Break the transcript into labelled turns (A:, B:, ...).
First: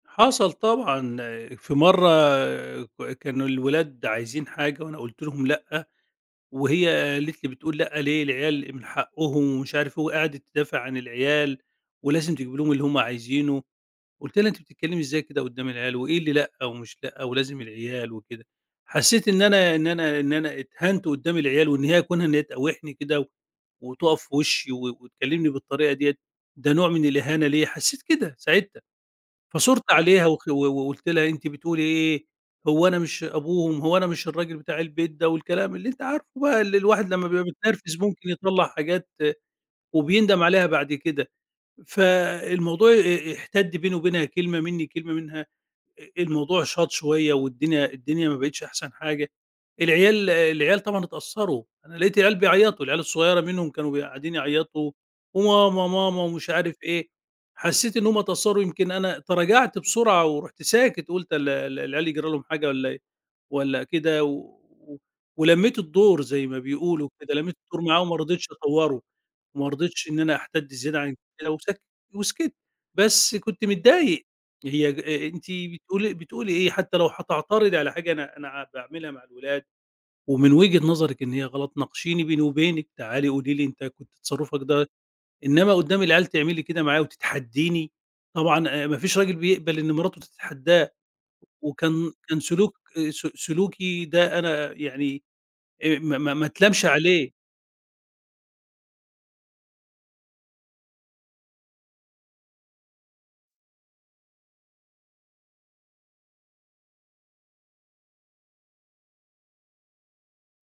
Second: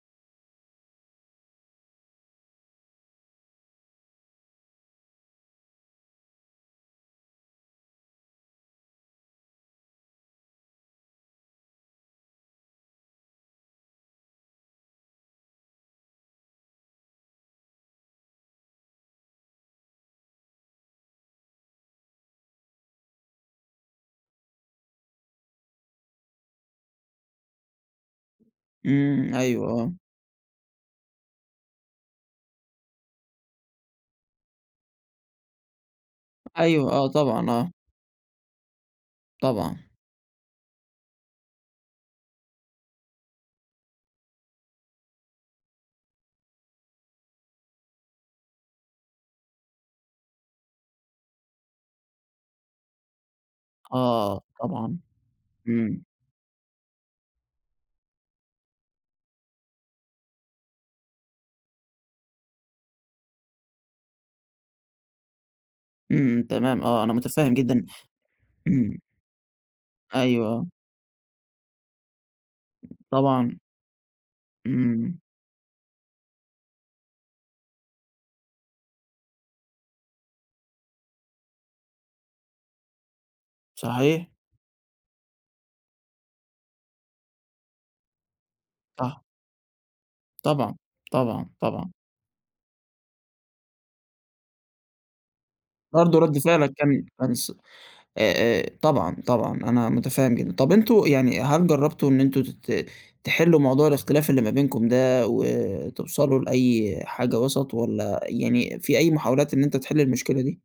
A: حصل طبعًا، في مرّة ك كانوا الولاد عايزين حاجة وأنا قُلت لهم لأ، وهي قالت لي بتقول لأ ليه؟ العيال من حقُّهم ومش عارف إيه وقعدِت تدافع عن العيال، ولازم تجيب لهم اللي هم عايزينُه، قُلت لها أنتِ بتتكلّمي إزاي كده قُدّام العيال، و إيه اللي لأ و مش لأ؟ ولازم العيال وكده؟ حسّيت إن أنا إن أنا إن أنا اتهنت قُدّام العيال، وإن هي كونها إن هي تقاوحني كده، وتُقف في وشّي و وتكلِّمني بالطريقة ديَّة، ده نوع من الإهانة ليَّ، حسّيت كده ساعتها،
B: إمم، أيوه،
A: فثُرت
B: آه.
A: عليها و و وقُلت لها أنتِ بتقولي إيه؟ هو أنا مش أبوهم، هو أنا مش الراجل بتاع البيت ده، والكلام اللي أنت عارفُه بقى اللي
B: أيوه آه
A: الواحد لما بيبقى
B: طبعًا، آه.
A: متنرفز ممكن يطلّع حاجات
B: طبعًا.
A: وبيندم عليها بعد كده، فالموضوع آآ، احتدّ بيني وبينها كلمة منّي كلمة منها، أ الموضوع شاط شويّة والدنيا الدنيا ما بقِتش أحسن حاجة، العيال العيال طبعًا اتأثّروا، أنا لقيت العيال بيعيّطوا العيال الصغيرة منهم كانوا م قاعدين
B: آه،
A: يعيّطوا
B: طبعًا،
A: وماما،
B: إمم.
A: ماما ومش عارف إيه، حسّيت إن هُم اتأثّروا يمكن أنا تراجعت بسرعة، ورُحت ساكت قُلت ال ال العيال يجرى لهم حاجة والَّا إيه والَّا كده، و ولمّيت
B: امم،
A: الدور
B: امم،
A: زي ما
B: تمام، آه،
A: بيقولوا
B: أنا
A: كده،
B: مُتفهّم
A: لمّيت الدور
B: جدًا
A: معاهم ما رضيتش
B: امم.
A: أطوّره، ما رضيتش إن أنا
B: أيوه، آه.
A: أحتدّ زيادة عن كده وسكَتّ وسكِتّ، بس
B: طبعًا.
A: كنت متضايق هي ج
B: إمم.
A: أنتِ بتقولي بتقولي إيه حتى لو هتعترضي على حاجة أنا أنا باعملها مع الولاد ومن وجهة نظرِك إن هي غلط، ناقشيني بيني وبينِك تعالي قولي لي أنت كنت
B: صحيح.
A: تصرُّفك ده إنّما قُدّام العيال تعملي كده معايا وتتحدّيني؟ طبعًا أ ما فيش
B: صح.
A: راجل بيقبل إن مراتُه
B: طبعًا،
A: تتحداه،
B: طبعًا، طبعًا.
A: وكان كان سلوك آآ، س سلوكي ده أنا يعني آآ، ما
B: برضه
A: ما
B: رد
A: ما
B: فعلك
A: أتلامش
B: كان
A: عليه.
B: كان ص آآ، آآ، طبعًا، طبعًا أنا مُتفهّم جدًا، طب أنتم يعني هل جرّبتوا إن أنتم تت تحلّوا موضوع الاختلاف اللي ما بينكم ده، و توصلوا لأي حاجة وَسَط، والَّا يعني في أي محاولات إن أنت تحلّ المشكلة دي؟